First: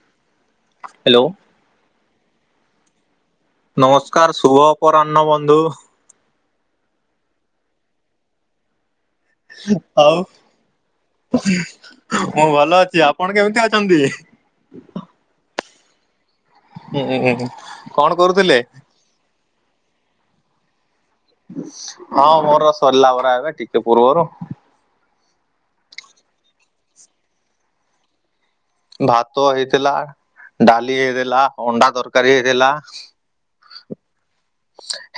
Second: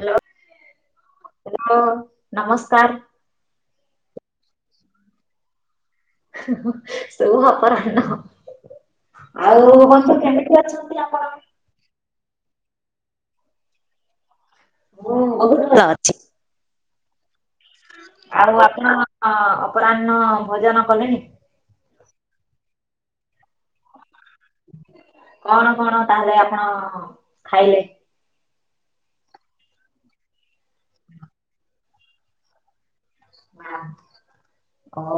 Hello. Hello. Hello ନମସ୍କାର। ନମସ୍କାର ଶୁଭ ଅପରାହ୍ନ ବନ୍ଧୁ। ହୁ ହୁ ଶୁଭ ଅପରାହ୍ନ। ଆଉ ବନ୍ଧୁ କେମିତି ଅଛନ୍ତି ଆପଣ। ହୁଁ ମୁଁ ଭଲ ଅଛି ଆପଣ କେମିତି ଅଛନ୍ତି। ମୁଁ ବହୁତ ଭଲ ଅଛି। ଏ ଏ ଏ ଏ ଆଉ ଆପଣ ଅପରାହ୍ନ ଭୋଜନ କଲେଣି? ହଁ ମୋର ସରିଲା ପରା ଏବେ ଟିକେ ପୂର୍ବରୁ କଣ କଣ ତାହେଲେ ଆପଣ ଖାଇଲେ? ଭାତ ହେଇଥିଲା ଡାଲି ହେଇଥିଲା ଅଣ୍ଡା ତରକାରୀ ହେଇଥିଲା ହଁ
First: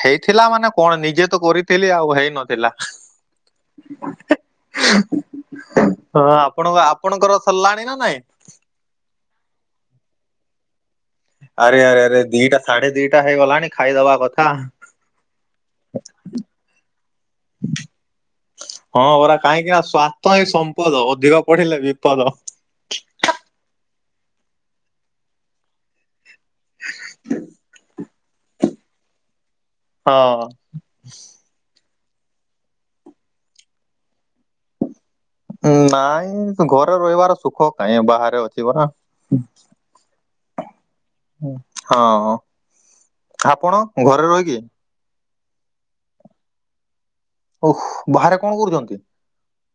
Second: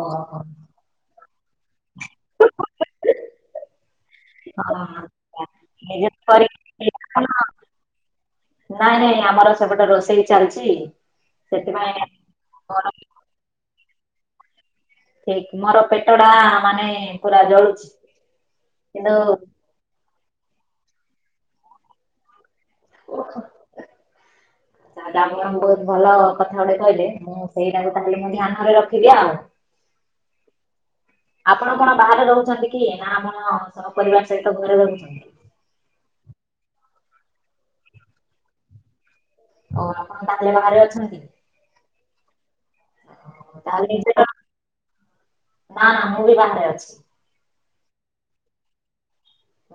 ହେଇଥିଲା ମାନେ କଣ ନିଜେ ତ କରିଥିଲି ଆଉ ହେଇନଥିଲା। ନିଜେ ହଁ ଆପଣଙ୍କ କରିକି ଆପଣ? ଆପଣଙ୍କର ସରିଲାଣି ନା ନାଇଁ? ନାଇଁ ନାଇଁ ଆମର ସେପଟେ ରୋଷେଇ ଚାଲିଛି ଆରେ ସେଥିପାଇଁ ଆରେ ଆରେ ଦିଟା ମୋର ସାଢେ ଦିଟା ହେଇଗଲାଣି ଖାଇଦବା କଥା ଠିକ ମୋର ପେଟଟା ମାନେ ପୁରା ଜଳୁଛି କିନ୍ତୁ ଆଜ୍ଞା ସ୍ବା ତ ଏ ସମ୍ପଦ ଅଧିକ ପଢିଲେ ବିପଦ ଓ ହୋ ତାଲେଲେ ମ୍ୟାମ୍ ବହୁ ଭଲ କଥା ଗୋଟେ କହିଲେ ମୁଁ ସେଇଟା ତାହେଲେ ମୁଁ ଧ୍ୟାନରେ ରଖିବି ଆଉ ହଁ ଆପଣ କଣ ବାହାରେ ରହୁଛନ୍ତି କି ନା ଆପଣ ସହପରିବାର ସହିତ ଘରେ ରହୁଛନ୍ତି? ନାଇଁ ଘରେ ରହିବାର ସୁଖ କାଇଁ ବାହାରେ ଅଛି ପରା ଓ ଆପଣ ତାହାଲେ ବାହାରେ ଅଛନ୍ତି ହୁଁ ହଁ ଓ, ଆପଣ ତାହେଲେ ନିଜର ଘରେ ରହିକି ନା ନା ମୁଁ ବି ବାହାରେ ଅଛି ଓହୋ ବାହାରେ କଣ କରୁଛନ୍ତି?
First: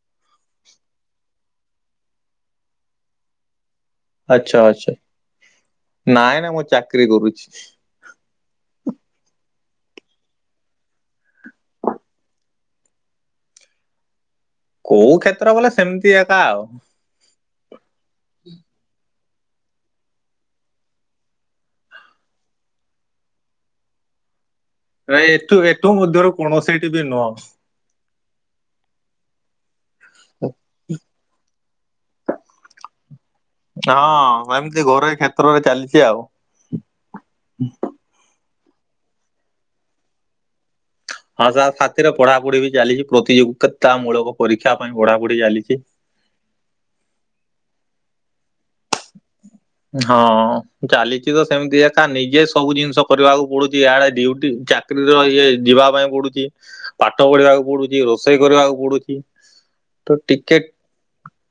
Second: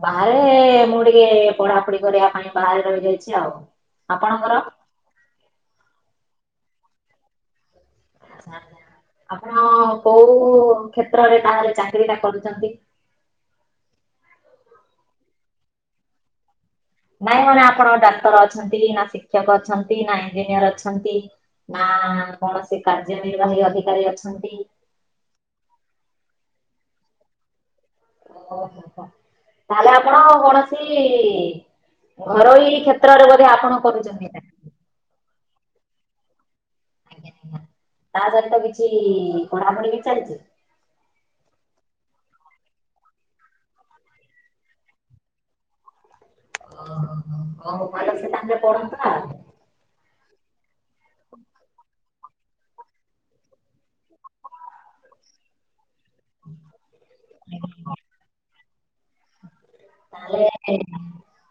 ବାହାରେ ମୁଁ ଟିକେ ପଢାପଢି କରିବା ପାଇଁ ବାହାରେ ରହିଯାଇଛି ଆଉ ଆପଣଙ୍କର? ଆଚ୍ଛା ଆଚ୍ଛା ନାଇଁ ନା ମୁଁ ଚାକିରୀ କରୁଛି। ଆଚ୍ଛା ଆଚ୍ଛା ଆପଣ କୋଉ କ୍ଷେତ୍ରରେ ତାହେଲେ ଚାକିରିଟା କରୁଛନ୍ତି? କୋଉ କ୍ଷେତ୍ର ବଲେ ସେମିତି ଏକା ଆଉ ନାଇଁ ମାନେ ଆପଣ ଡାକ୍ତର ଅଛନ୍ତି ନା ଶିକ୍ଷକ ଅଛନ୍ତି ନା ଇଞ୍ଜିନିୟର ଅଛନ୍ତି ନା କୌଣସି କାର୍ଯ୍ୟ ନିର୍ବାହୀ ଅଧିକାରୀ ଅଛନ୍ତି ନାଇଁ ଏଠୁ ଏଠୁ ମଧ୍ୟରୁ କୌଣସିଠି ବି ନୁହଁ। ଓ ହୋ ହୋ ହୋ ତାହେଲେ ଆପଣ କୌଣସି ଘରୋଇ କ୍ଷତ ରରେ ବଧେ ଆପଣ ହଁ କରୁଛନ୍ତି। ଏମିତି ଘରୋଇ କ୍ଷେତ୍ରରେ ଚାଲିଛି ଆଉ ଆଜ୍ଞା ଆଜ୍ଞା ତା ସହିତ କିଛି ପଢ଼ାପଢ଼ି ବି ଚାଲିଛି। ହଁ ତା ସାଥିରେ ପଢାପଢି ବି ଚାଲିଛି ପ୍ରତିଯୋଗିତା ମୂଳକ ପରୀକ୍ଷା ପାଇଁ ପଢାପଢି ଚାଲିଛି। ଓ ହୋ ହୋ କଉ ଉପାୟ ସେ ପଢନ୍ତା ହଁ ଚାଲିଛି ତ ସେମିତି ଏକା ନିଜେ ସବୁ ଜିନିଷ କରିବାକୁ ପଡୁଛି ଇଆଡେ ଡ୍ୟୁଟି ଚାକିରି ଯିବା ପାଇଁ ପଡୁଛି। ପାଠ ପଢିବାକୁ ପଡୁଛି ରୋଷେଇ କରିବାକୁ ପଡୁଛି ତ ତାହେଲେ ଟିକେ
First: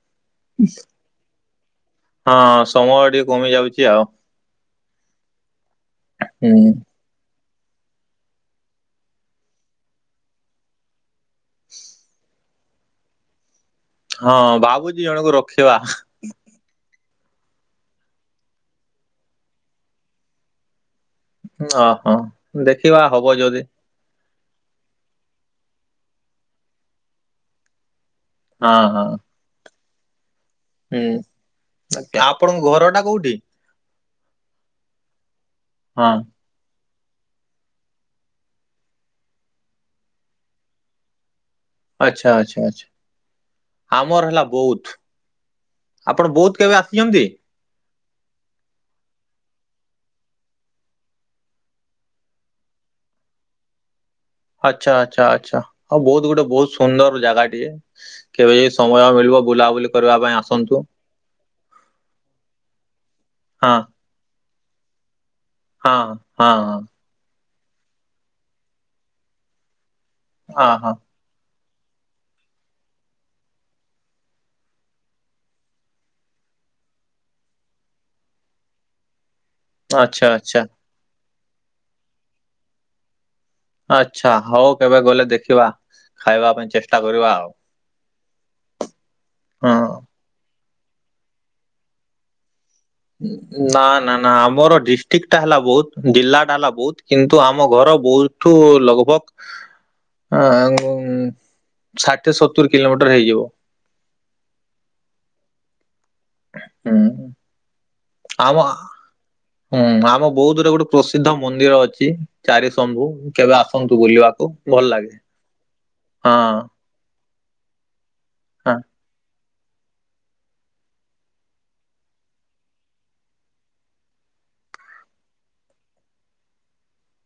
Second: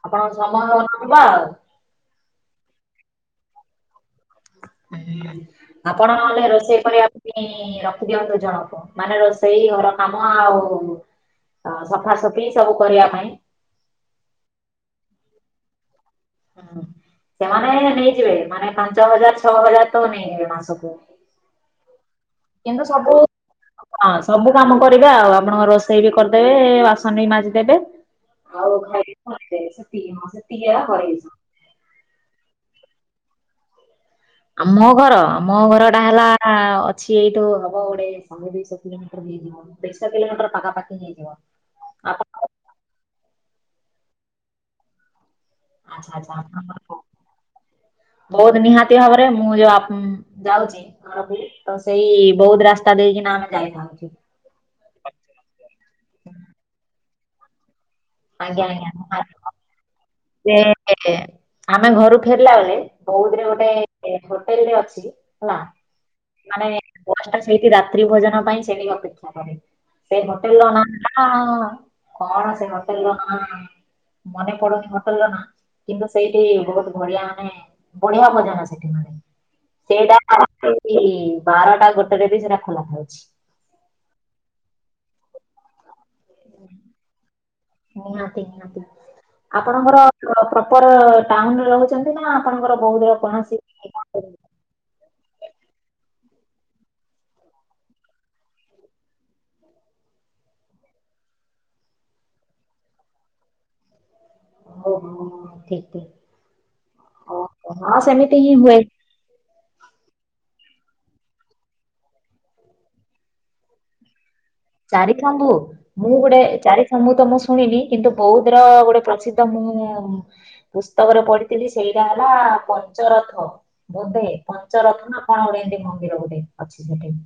ଆପଣଙ୍କ ସମୟ ହଉ ନ ଥିବ ଆଉ ହଁ ସମୟ ଟିକେ କମି ଯାଉଛି ଆଉ ହୁଁ ନହଲେ ହୁଁ ରୋଷେଇ କରିବା ରଖିଦିଅନ୍ତୁ ଜଣକୁ ମାନେ ରୋଷେଇ ଘର କାମ ଆଉ ହଁ ସଫାସଫି ସବୁ କରିବା ପାଇଁ ହଁ ଭାବୁଛି ଜଣଙ୍କୁ ରଖିବା ହୁଁ ସେମାନେ ନେଇଯିବେ ମାନେ ପାଞ୍ଚ ହଜାର ଛଅ ହଜାର ତ ନେଇଯିବେ ମାସକୁ ଓହୋ କିନ୍ତୁ ଦେଖିବା ସବୁ ହବ ଯଦି ହଁ ସବୁ କାମ କରିବେ ଆଉ ଆପଣଙ୍କ ରୋଷେଇ ବି କରିଦେବେ ବାସନ ବି ମାଜିଦେବେ ହଁ ଆଉ ହଁ ଖାଇ [unintelligible] କରିବେ ସେ। ହୁଁ ଆପଣଙ୍କ ଘର ଟା କୋଉଠି? ଆ ମୋ ଘର ମୋ ଘର ଟା ହଁ ହେଲା ହା ଅଛି ଏଇଠୁ ହବ ଗୋଟେ ଶହେ ଦୁଇଶହ କିଲମିଟର। ଦୁଇଶହ କିଲୋମିଟର ପାଖାପାଖି ହେଇଯିବ। ଆପଣ ଆଚ୍ଛା ଆଚଛା ଆଛା ଆମର ହେଲା ବହୁତ ଆଚ୍ଛା ଆଚ୍ଛା ଆପଣ ବହୁତ କେବେ ଆସିଛନ୍ତି? ବହୁତ ନିହାତି ଭାବରେ ମୁଁ ଯୋଉ ଆପ୍ ଯାଉଛି। ତ ସେଇ ବହୁତ ରାସ୍ତା ଦେଇକିନା ଆମେ ଯାଇଥାଉଛୁ। ଆଚ୍ଛା, ଆଚ୍ଛା, ଆଚ୍ଛା ଆଉ ବହୁତ ଗୋଟେ ବହୁତ ସୁନ୍ଦର ଜାଗା ଟିଏ କେବେ ଯେ ସମୟ ମିଳିବ ବୁଲାବୁଲି କ ଯେ ଆମେ ଘରୁ ଫେରିଲା ବେଳେ, ବୌଧରେ ଗୋଟେ ହଁ ହୋଟେଲ ଟେ ଅଛି। ହେଲା ହଁ ହଁ ମାନେ ହଁ ବଡ ଟା ସେଇଠି ରାତ୍ରି ଭୋଜନ ପାଇଁ ସେଠି ଅପେକ୍ଷା କରେ। ସେଇ ହୋଟେଲ ର ହଁ ନାଟା? ହଁ, କଣ ସେ ହୋଟେଲ ର ନାଁ, ମନେ ପଡୁନି ମୋର। ହୋଟେଲର ନା କିନ୍ତୁ ସେଇଠି ବହୁତ ବଢିଆ ମାନେ, ବଢିଆ ଭୋଜନ ସେଠି ମାନେ। ସେଇଟା ଆଚ୍ଛା ଆଚ୍ଛା ରାତି ବାରଟା ଗୋଟେ ରେ ବି ସେଇଟା ଖୋଲା ହଉଛି। ଆଚ୍ଛା, ହଉ କେବେ ଗଲେ ଦେଖିବା, ଖାଇବା ପାଇଁ ଚେଷ୍ଟା କରିବା ଆଉ। ନିହାତି, ନିହାତି, ନିହାତି ହଁ। ଆପଣଙ୍କର କଣ ପ୍ରପର ଟାଉନରେ ରହୁଛି। କେମିତି କଣ ଆପଣଙ୍କର ବୋହୁ ଦେହ? ଓଁ ନା, ନା। ନା ଆମର ଡିଷ୍ଟ୍ରିକ୍ଟଟା ହେଲା ବହୁତ, ଜିଲ୍ଲା ଟା ହେଲା ବହୁତ, କିନ୍ତୁ ଆମ ଘର ବହୁତଠୁ ଲଗବ୍ ଆ ଓଁ ଷାଠିଏ ସତୁରି କିଲୋମିଟର ହେଇଯିବ। ହଉ ହଉ ଠିକ ଠିକ। ହୁଁ, ଓହୋ ହଁ ସେମିତି ହିଁ ଆମ ହୁଏ ହୁଁ, ଆମ ବୌଦ୍ଧରେ ଗୋଟେ ପ୍ରସିଦ୍ଧ ମନ୍ଦିର ଅଛି, ଚାରିଶମ୍ଭୁ। କେବେ ଆସନ୍ତୁ ବୁଲିବାକୁ। ଭଲ ଲାଗେ ଚାରିଗ୍ରାମ୍ଭୁ, ମୁଁ ହଁ ଗୋଟେ ଚାରିସମ୍ଭୁ ତ ମୁଁ ଶୁଣିଲି କିନ୍ତୁ ବୌଦ୍ଧର ହଁ ଗୋଟେ ପ୍ରସି ତ ମୁଁ ପୁସ୍ତକରେ ପଢିଥିଲି, ସେଇଟା ହେଲା ପଞ୍ଚରଥ। ବୋଧେ ପଞ୍ଚରଥ ନା କଣ ଗୋଟେ ଏମତି ମନ୍ଦିର ଗୋଟେ ଅଛି ସେଠି।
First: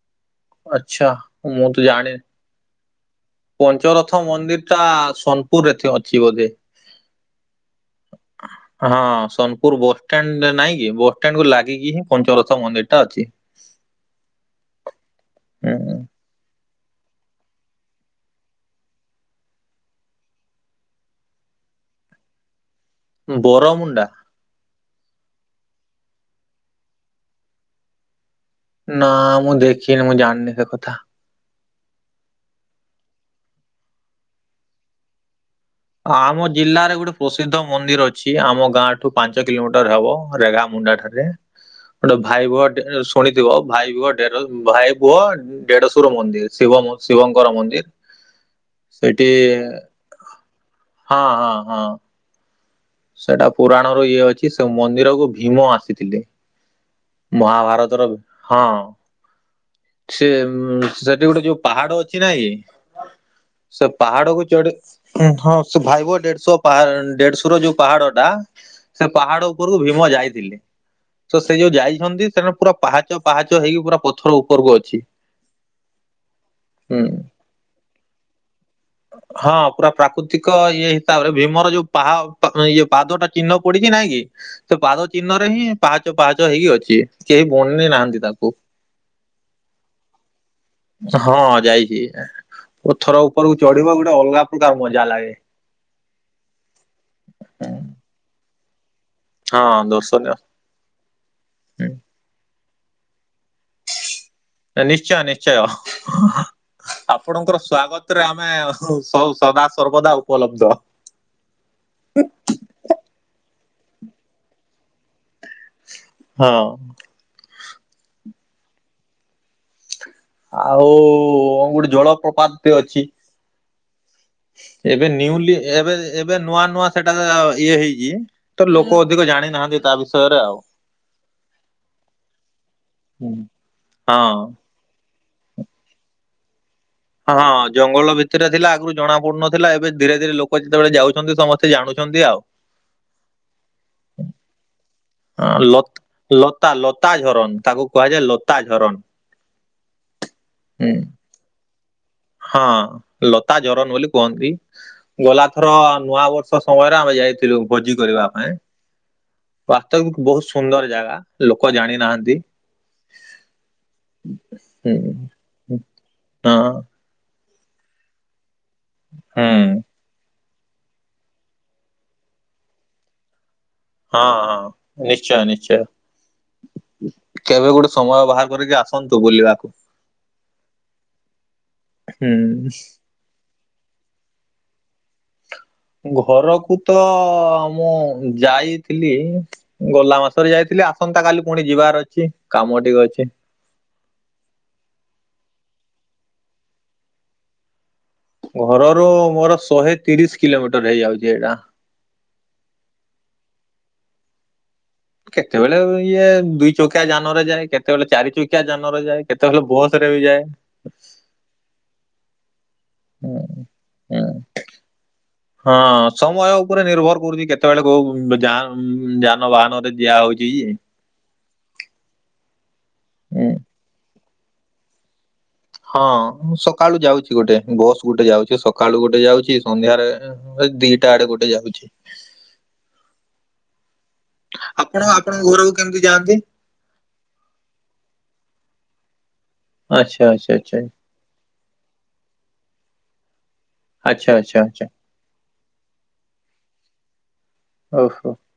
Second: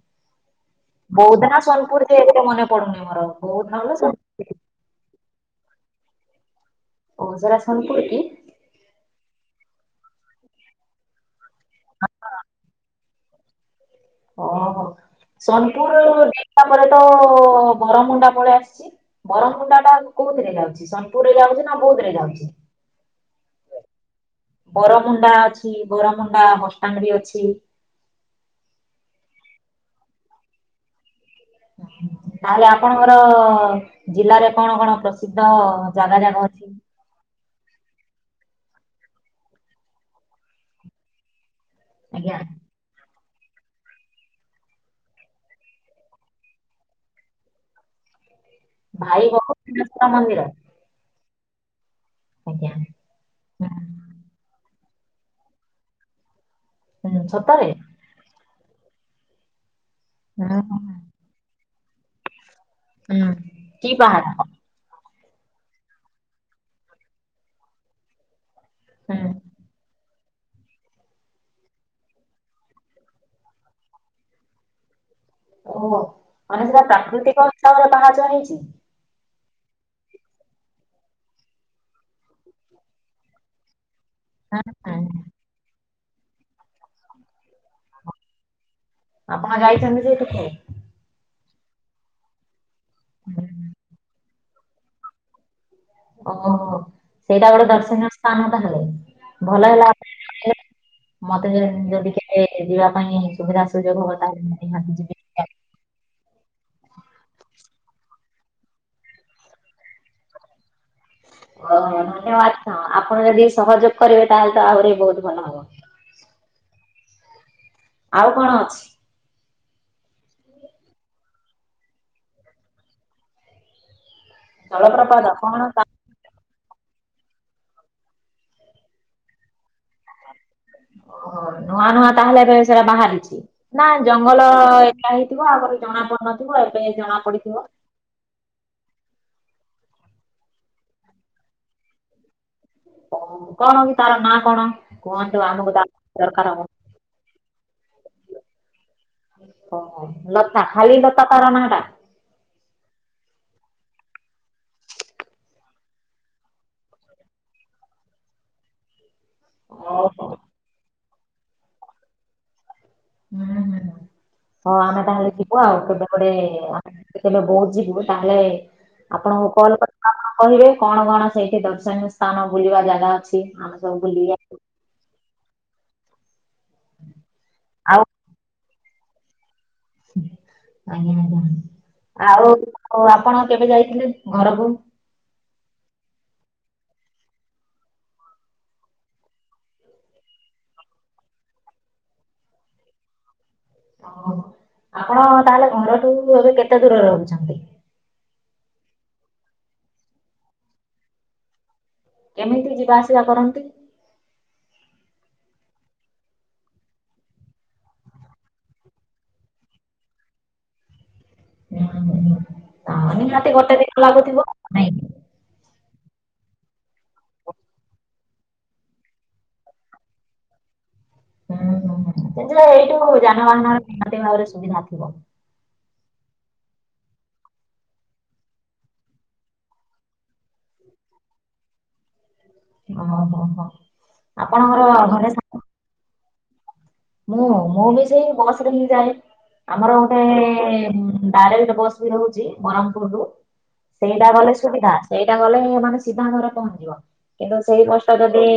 ଆଚ୍ଛା ବୌଦ୍ଧନା ମୁଁ ତ ସୋନପୁର ଜାଣିନି କିଏ ଗୋଟେ ମନେ ପଡୁନି ମୋରଆଉ। ପଞ୍ଚରଥ ମନ୍ଦିର ଟା ସୋନପୁରରେ ଥି ଅଛି ବୋଧେ। ଓ ସେରା ସୋନପୁରୁ କି? ହଁ, ସୋନପୁର ବସ୍ ଷ୍ଟାଣ୍ଡ ଟେ ନାଇଁ କି, ବସ୍ ଷ୍ଟାଣ୍ଡ କୁ ଲାଗି ଲାଗିକି ହିଁ ପଞ୍ଚରଥ ମନ୍ଦିର ଟା ଅଛି। ଓହୋ, ହୁଁ। ସୋନପୁର ଦୀପା ପରେ ତ ବରମୁଣ୍ଡା ପଳେଇ ଆସିଛି। ବରମୁଣ୍ଡା ଟା କୋଉଥିରେ ଯାଉଛି, ସୋନପୁରରେ ଯାଉଛି ନା ବୌଦ୍ଧ ରେ ଯାଉଛି? ବର ମୁଣ୍ଡା। ବରମୁଣ୍ଡା ଅଛି, ବରାମୁଣ୍ଡା ବସଷ୍ଟାଣ୍ଡ ବି ଅଛି। ନା ମୁଁ ଦେଖିନି, ମୁଁ ଜାଣିନି ସେ କଥା। ତାହେଲେ ଆପଣଙ୍କର ଜିଲ୍ଲାରେ କଣ କଣ ପ୍ରସିଦ୍ଧ? ଜାଗା ଆମ ଯାକ ଅଛି? ଜିଲ୍ଲାରେ ଗୋଟେ ପ୍ରସିଦ୍ଧ ମନ୍ଦିର ଅଛି, ଆମ ଗାଁ ଠୁ ପାଞ୍ଚ କିଲୋମିଟର ହେବ, ରେଗା ମୁଣ୍ଡା ଠାରେ। ଗୋଟେ ଆଜ୍ଞା ଭାଇ ଭୋଅ ଶୁଣିଥିବ ଭାଇ ଭଅ ଡେର ଭାଇ ଭୁଅ ଦେଢଶୁ ର ମନ୍ଦିର୍ ଶିବ ଶିବଙ୍କର ମନ୍ଦିର୍ ଭାଇ ବଣେଶ୍ୱଵର ମନ୍ଦିର [unintelligible] ହଁ ହଁ ହଁ ଓ [unintelligible] ସେଟା ପୁରାଣ ର ଇଏ ଅଛି ସେ ମନ୍ଦିରକୁ ଭୀମ ଆସିଥିଲେ ହୁଁ ସତରେ ମହାଭାରତର ହଁ ସେ ହୁଁ ଉଁ ସେଠି ଗୋଟେ ଯୋଉ ପାହାଡ ଅଛି ନାଇଁ ହୁଁ କି କି ସେ ପାହାଡ ପାହାଡକୁୁ ଚଢ ହୁଁ ହଁ ସେ ଭାଇବ ଦେଢଶ ପାହା ଦେଢଶ ର ଯୋଉ ପାହାଡ ଟା ସେ ହୁଁ ପାହାଡ ଉପରକୁ ଭୀମ ଯାଇଥିଲେ ତ ସେ ଯୋଉ ଯାଇଛନ୍ତି ସେଠ ପୁରା ପାହାଚ ପାହାଚ ହେଇକି ପୁରା ପଥର ଉପରକୁ ଅଛି ଓହୋ ମାନେ ସେଟା ହୁଁ ପ୍ରାକୃତିକ ଉସରେ ପାହାଚ ହେଇଛି ହଁ ପୁରା ପ୍ରାକୃତିକ ଇଏ ହିସାବରେ ଭୀମର ଯୋଉ ପାହ ତ ଇଏ ପାଦ ଟା ଚିହ୍ନ ପଡିଛି ନାଇଁ କି ହୁଁ ସେ ପାଦ ହୁଁ, ଚିହ୍ନରେ ହିଁ ପାହାଚ ପାହାଚ ହେଇକି ଅଛି କେହି ବନେ ନାହାନ୍ତି ତାକୁ ଆପଣ ଯାଇଛନ୍ତି ସେଇଠିକୁ ହଁ ଯାଇଛି ପଥର ଉପରକୁ ଚଢିବ ଗୋଟେ ଅଲଗା ପ୍ରକାର ମଜା ଲାଗେ ଓହୋ ସେଇଟା ଗୋଟେ ହୁଁ, ଦର୍ଶନୀୟ ସ୍ଥାନ ତାହେଲେ ହଁ ଭଲ ହେଲା ଦର୍ଶନୀୟ କି ମତେ ଯ ହୁଁ। ଯଦି କେବେ ଯିବା ପାଇଁ ସୁବିଧା ସୁଯୋଗ ହୁଅନ୍ତା ନିଶ୍ଚୟ ନିଶ୍ଚୟ ଆପଣଙ୍କର ସ୍ଵାଗତ ରେ ଆମେ ଅସୁ ସଦା ସର୍ବଦା ଉପଲବ୍ଧ ଓହୋ ଧନ୍ୟବାଦ ଆଁ ଆପଣ ଯଦି ସହଯୋଗ କରିବେ ତାହେଲେ ତ ଆହୁରି ବହୁତ ଭଲ ହ ହଁ ଆଉ କଣ ଅଛି ଆଉ ଗୋଟେ ଜଳପ୍ରପାତ ଟେ ଅଛି ଏବେ ଜଳପ୍ରପାତ ନ୍ୟୁଲି କଣ ତା ଏବେ ଏବେ ନୂଆ ନୂଆ ସେଟା ଆ ଇଏ ହେଇଛି ତ ଲୋକ ଅଧିକ ଜାଣିନାହାନ୍ତି ତା ବିଷୟରେ ଆଉ ଓହୋ ନୂଆ ନୂଆ ତାହେଲେ ଏବେ ସେଟା ହଁ। ବାହାରିଛି ନା ଜଙ୍ଗଲ ହଁ ଲା ହେଇଥିବ ଆଗରୁ ଜଣା ପଡନଥିବ ଏବେ ଜଣା ହଁ ପଡିଥିବ ଜଙ୍ଗଲ ଭି ଥିରେ ଥିଲା ଆଗରୁ ଜଣା ପଡୁନଥିଲା ଏବେ ଧୀରେ ଧୀରେ ଲୋକ ଯେତେବେଳେ ଯାଉଛନ୍ତି ସମସ୍ତେ ଜାଣୁଛନ୍ତି ଆଉ ଅ କଣ କି ତାର ନାଁ କଣ କୁହନ୍ତୁ ଅ ଆମକୁ ଲ ତା ଦରକାର ହବ। ଲତା ଲତା ଝରନ୍ ତାକୁ କୁହାଯାଏ ଲତା ଝରନ୍ ଓହୋ ଲତା ହୁଁ, ଖାଲି ଲତା ତାର ନା ଟା ହଁ ଲତା ଜରନ୍ ବୋଲି କୁହନ୍ତି ଗଲାଥର ନୂଆ ବର୍ଷ ସମୟରେ ଆମେ ଯାଇଥିଲୁ ଭୋଜି କରିବା ପାଇଁ ଓହୋ ବାସ୍ତବ ହୁଁ ବହୁତ ସୁନ୍ଦର ଜାଗା ଲୋକ ଜାଣିନାହାନ୍ତି ହୁଁ ହୁଁ ହଉ ହୁଁ ଆମେ ତାହେଲେ ଯିବୁ ଆଉ କେବେେ କୋଟେ ହଁ କେତେବେଳେ ବଉ ଯିବୁ ତାହେଲେ ଆପଣଙ୍କୁ ହୁଁ କଲ୍ କ ଆପଣ କହିବେ କଣ କଣ ସେଇଠି ଦର୍ଶନୀୟ ସ୍ଥାନ ବୁଲିବା ଜାଗା ଅଛି ଆ ହଁ ହଁ ନିଶ୍ଚୟ ନିଶ୍ଚୟ କେବେ ଗୋଟେ ଆଉ ସମୟ ବାହାର କରିକି ଆସ ହନ୍ତୁ ବୁଲି ବାକୁ ଆଜ୍ଞା ଆଜ୍ଞା ହୁଁ ଆଉ ଆପଣ କେବେ ଯାଇଥିଲେ ଘରକୁ ଘରକୁ ତ ମୁଁ ଯାଇଥିଲି ଗଲା ମାସରେ ଯାଇଥିଲି ଆସନ୍ତା କାଲି ପୁଣି ଯିବାର ଅଛି କାମ ଟିକେ ଅଛି। ଓ ଆପଣ ତାହେଲେ ଘରଠୁ ଏବେ କେତେ ଦୂରରେ ରହୁଛନ୍ତି? ଘରରୁ ମୋର ଶହେ ତିରିଶ କିଲୋମିଟର ହେଇଯାଉଛି ଏଇଟା। କେମିତି ଯିବା ଆସିବା କରନ୍ତି? କେତେବେଳେ ଇଏ ଦୁଇ ଚକିଆ ଯାନରେ ଯାଏ, କେତେବେଳେ ଚାରି ଚକିଆ ଯାନରେ ଯାଏ, କେତେବେଳେ ବସ ରେ ବି ଯାଏ। ହ ହୁଁ, ହୁଁ। ନାଇଁ ହଁ ସମୟ ଉପରେ ନିର୍ଭର କରୁଛି କେତେବେଳେ କୋଉ ଯାନ ଯାନବାହାନରେ ଦିଆ ହଉଛି ଯେ, ହୁଁ ହୁଁ ଏଯେ ଏଯଉ ହୁଁ। ଯାନବାହାନରେ [unintelligible] ଭାବରେ ସୁବିଧା ଥିବ। ହଁ ସକାଳୁ ଯାଉଛି ଗୋଟେ ବସ୍ ଗୋଟେ ଯାଉଛି, ସକାଳୁ ଗୋଟେ ଯାଉଛି। ସନ୍ଧ୍ୟାରେ ଦିଟା ଆଡେ ଗୋଟେ ଯାଉଚି। ହଁ, ହଁ, ହଁ। ଆପଣ ଆପଣଙ୍କ ଘରକୁ କେମିତି ଯାଆନ୍ତି? ମୁଁ ମୁଁ ବି ସେଇ ବସ ରେ ହିଁ ଯାଏ। ଆମର ଗୋଟେ ଆଚ୍ଛା ଆଚ୍ଛା ଆଚ୍ଛା ଡାଇରେକ୍ଟ ବସ୍ ବି ରହୁଛି ବ୍ରହ୍ମପୁର ରୁ ଆଚ୍ଛା ସେଇଟା ଗଲେ ଆଚ୍ଛା ଆଚ୍ଛା ସୁବିଧା। ସେଇଟା ଗଲେ ମାନେ ସିଧା ଘରେ ପହଞ୍ଚିବ। କିନ୍ତୁ ସେଇ ବସଟା ଓହୋ ଯଦି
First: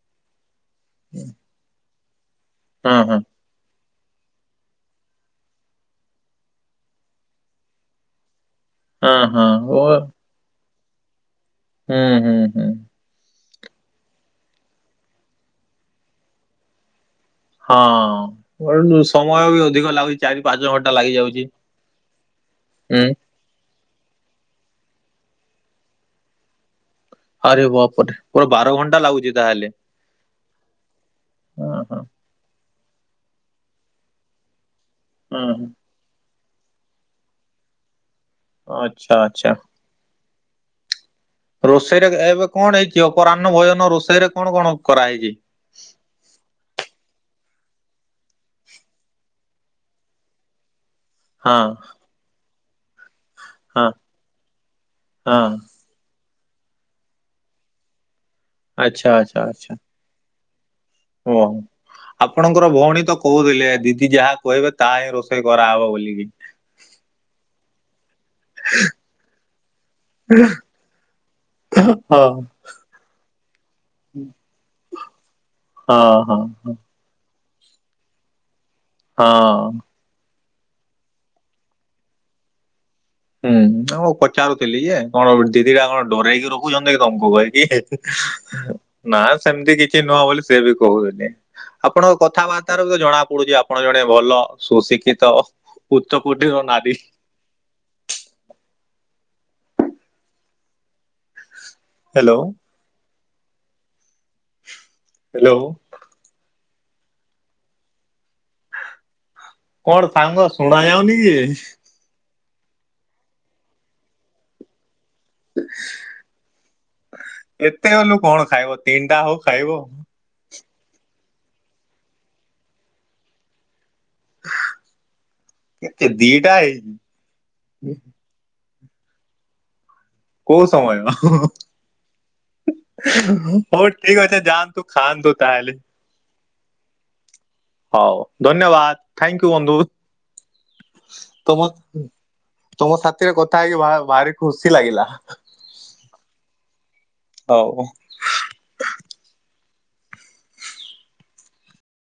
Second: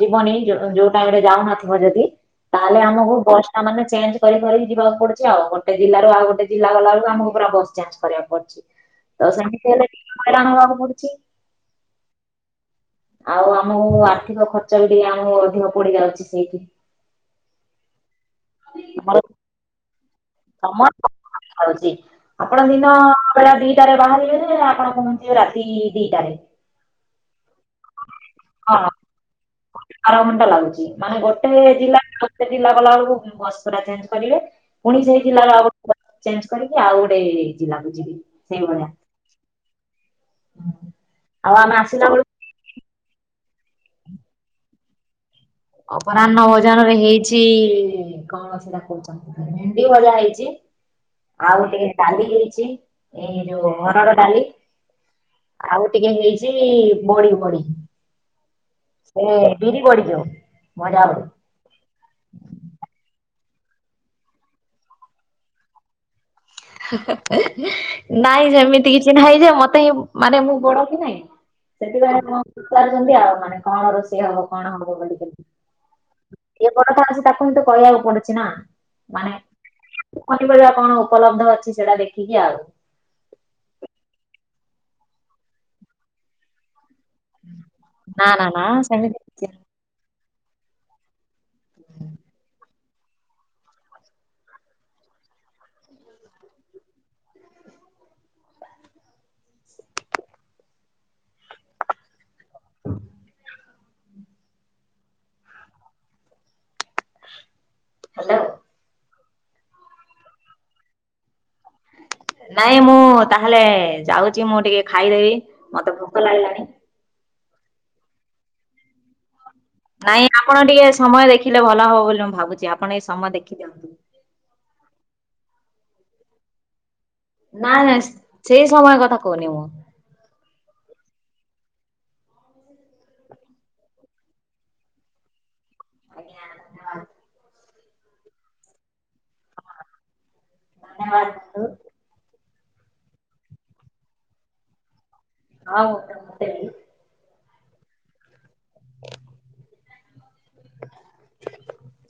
ଯିବନି ଯୋଉ ଟାଇମ ରେ ଯାଉନଥିବ ଯଦି ତାହେଲେ ହଁ ଆମକୁ ହଁ ବସ ତା ମାନେ ଚେଞ୍ଜ କରିି କରି ଯିବାକୁ ପଡୁଛି ଆଉ। ଗୋଟେ ଜିଲ୍ଲା ରୁ ଆଉ ଗୋଟେ ଜିଲ୍ଲା ଗଲାବେଳକୁ ଆମକୁ ପୁରା ବସ୍ ଚେଞ୍ଜ କରିବାକୁ ପଡୁଛି। ହଁ ତ ହଁ ସେମିତି ଓ ହେଲେ ଟିକେ ହଇରାଣ ହବାକୁ ପଡୁଛି। ହୁଁ, ହୁଁ, ହୁଁ। ଆଉ ଆମକୁ ଆର୍ଥିକ ଖର୍ଚ୍ଚ ବି ଟିକେ ଆମକୁ ଅଧିକ ପଡି ଯାଉଛି ସେଇଠି। ହଁ [unintelligible] ସମୟ ବି ଅଧିକ ଲାଗୁଛି। ଚାରି ପାଞ୍ଚ ଘଣ୍ଟା ତମର - ଲାଗିଯାଉଛି କଣ ଅଛି। ଆପଣ ଦିନ ହୁଁ ପୁରା ଦିଟାରେ ବାହାରିବେ ଯେ, ଆପଣ ପହଞ୍ଚିବେ ରାତି ଦିଟାରେ। ଆରେ ବାପରେ। ପୁରା ବାର ହଁ, ଘଣ୍ଟା ଲାଗୁଛି ତାହେଲେ ବାର ଘଣ୍ଟା ଲାଗୁଛି। ମାନେ ଗୋଟେ ହଁ ହଁ ହଁ। ଜିଲ୍ଲାରୁ ଜିଲ୍ଲା ଗଲା ବେଳକୁ ବସ ପୁରା ଚେଞ୍ଜ କରିବେ। ପୁଣି ସେଇ ଜିଲ୍ଲା ରୁ ହଁ। ଆଉ ଚେଞ୍ଜ କରିକି ଆଉ ଗୋଟେ ଜିଲ୍ଲାକୁ ଯିବି ସେଇ ଭଳିଆ। ଆଚ୍ଛା ଆଚ୍ଛା ହଁ ରୋଷେଇରେ ଏବେ କଣ ହେଇଛି ଅପରାହ୍ନ ଭୋଜନ ରୋଷେଇ ରେ କଣ କଣ କରାହେଇଛି? ଅପରାହ୍ନ ଭୋଜନ ରେ ହେଇଛି କଣ ସେଇଟା କହୁଛନ୍ତି ଭେଣ୍ଡି ଭଜା ହେଇଛି। ଆଉ ହଁ ଟିକେ ଡାଲି ହେଇଛି। ଏଇ ଯୋଉ ହଁ ହରଡ ଡାଲି, ହଁ ଆଉ ଟିକେ ହେଇଛି ବଡି, ବଡି। ଆଚ୍ଛା ସେ ବିରି ବଡି ଯୋଉ ଭଜ ବଡି। ହଁ। ଆପଣଙ୍କର ଭଉଣୀ ତ କହୁଥିଲେ ଦିଦି ଯାହା କହିବେ ତାହା ହିଁ ରୋଷେଇ କରାହେବ ବୋଲି। ନାଇଁ ଯେମିତି କିଛି ନାହିଁ ଯେ ମତେ ହିଁ ମାନେ ମୁଁ ବଡ କି ନାଇଁ ସେଥିପାଇଁ ହଁ କଣ ପଚାରୁଛନ୍ତି ଆଉ ମାନେ କଣ ରୋଷେଇ ହବ କଣ ହବ ବୋଲିକି। ହଁ, ହଁ, ହଁ। କଣଟେ କହିଆକୁ ପଡୁଚୁ ନା। ମାନେ ହଁ। ପନିପରିବା କଣ ଉପଲବ୍ଧ ଅଛି ସେଇଟା ଦେଖିକି ଆଉ। ହୁଁ ଆଉ ମୁଁ ପଚାରୁଥିଲି ଯେ, କଣ ଦିଦିଟା କଣ ଡରେଇକି ର କହୁଛନ୍ତି କି ନା ନା ନା ତମକୁ? ସେମିତି ନା କିଛି ସେମିତି କିଛି ନୁହଁ ବୋଲି ସେ ବି କହୁଥିଲେ। ଆପଣଙ୍କ କଥାବା ର୍ତ୍ତାରୁ ତ ଜଣା ପଡୁଚି ଆପଣ ଜଣେ ଭଲ ସୁଶିକ୍ଷିତ ଉଚ୍ଚ କୋଟିର ନାରୀ। ହେଲୋ। ହଁ ହେଲୋ। ହାଲୋ। କଣ ସାଙ୍ଗ ଶୁଣା ଯାଉନି କି? ନାଇଁ ମୁଁ ତାହେଲେ ଯାଉଚି ମୁଁ ଟିକେ ଖାଇଦେବି ମତେ ଭୋକ ଲାଗିଲାଣି। ଏତେ ବୋଲୁ କଣ ଖାଇବ? ତିନଟା ହଉ ଖାଇବଉ। ନାଇଁ ଆପଣ ଟିକେ ସମୟ ଦେଖିଲେ ଭଲ ହବ ବୋଲି ମୁଁ ଭାବୁଛି, ଆପଣ ଏଇ ସମୟ ଦେଖି ଦିଅନ୍ତୁ। କେତେ? ଦିଟା ହେଇ। ନାଇଁ ନାଇଁ ସେଇ ସମୟ କଥା କୋଉନି ମୁଁ। କୋଉ ସମୟ? ଅହହହ। ହଉ ଠିକ୍ ଅଛେ ଯାଆନ୍ତୁ ଖାଆନ୍ତୁ ତାହେଲେ। ଆଜ୍ଞା ଧନ୍ୟବାଦ ହଉ ଧନ୍ୟବାଦ୍, ଥାଙ୍କୟୁ ବନ୍ଧୁ। ଧନ୍ୟବାଦ ବନ୍ଧୁ। ତମ ତମ ସାଥିରେ କଥା ହେଇକି ଭା ଭାରି ଖୁସି ଲାଗିଲା। ହଉ ତ ସେ [inaudible] ହଉ। ଉଁହୁଁ ହ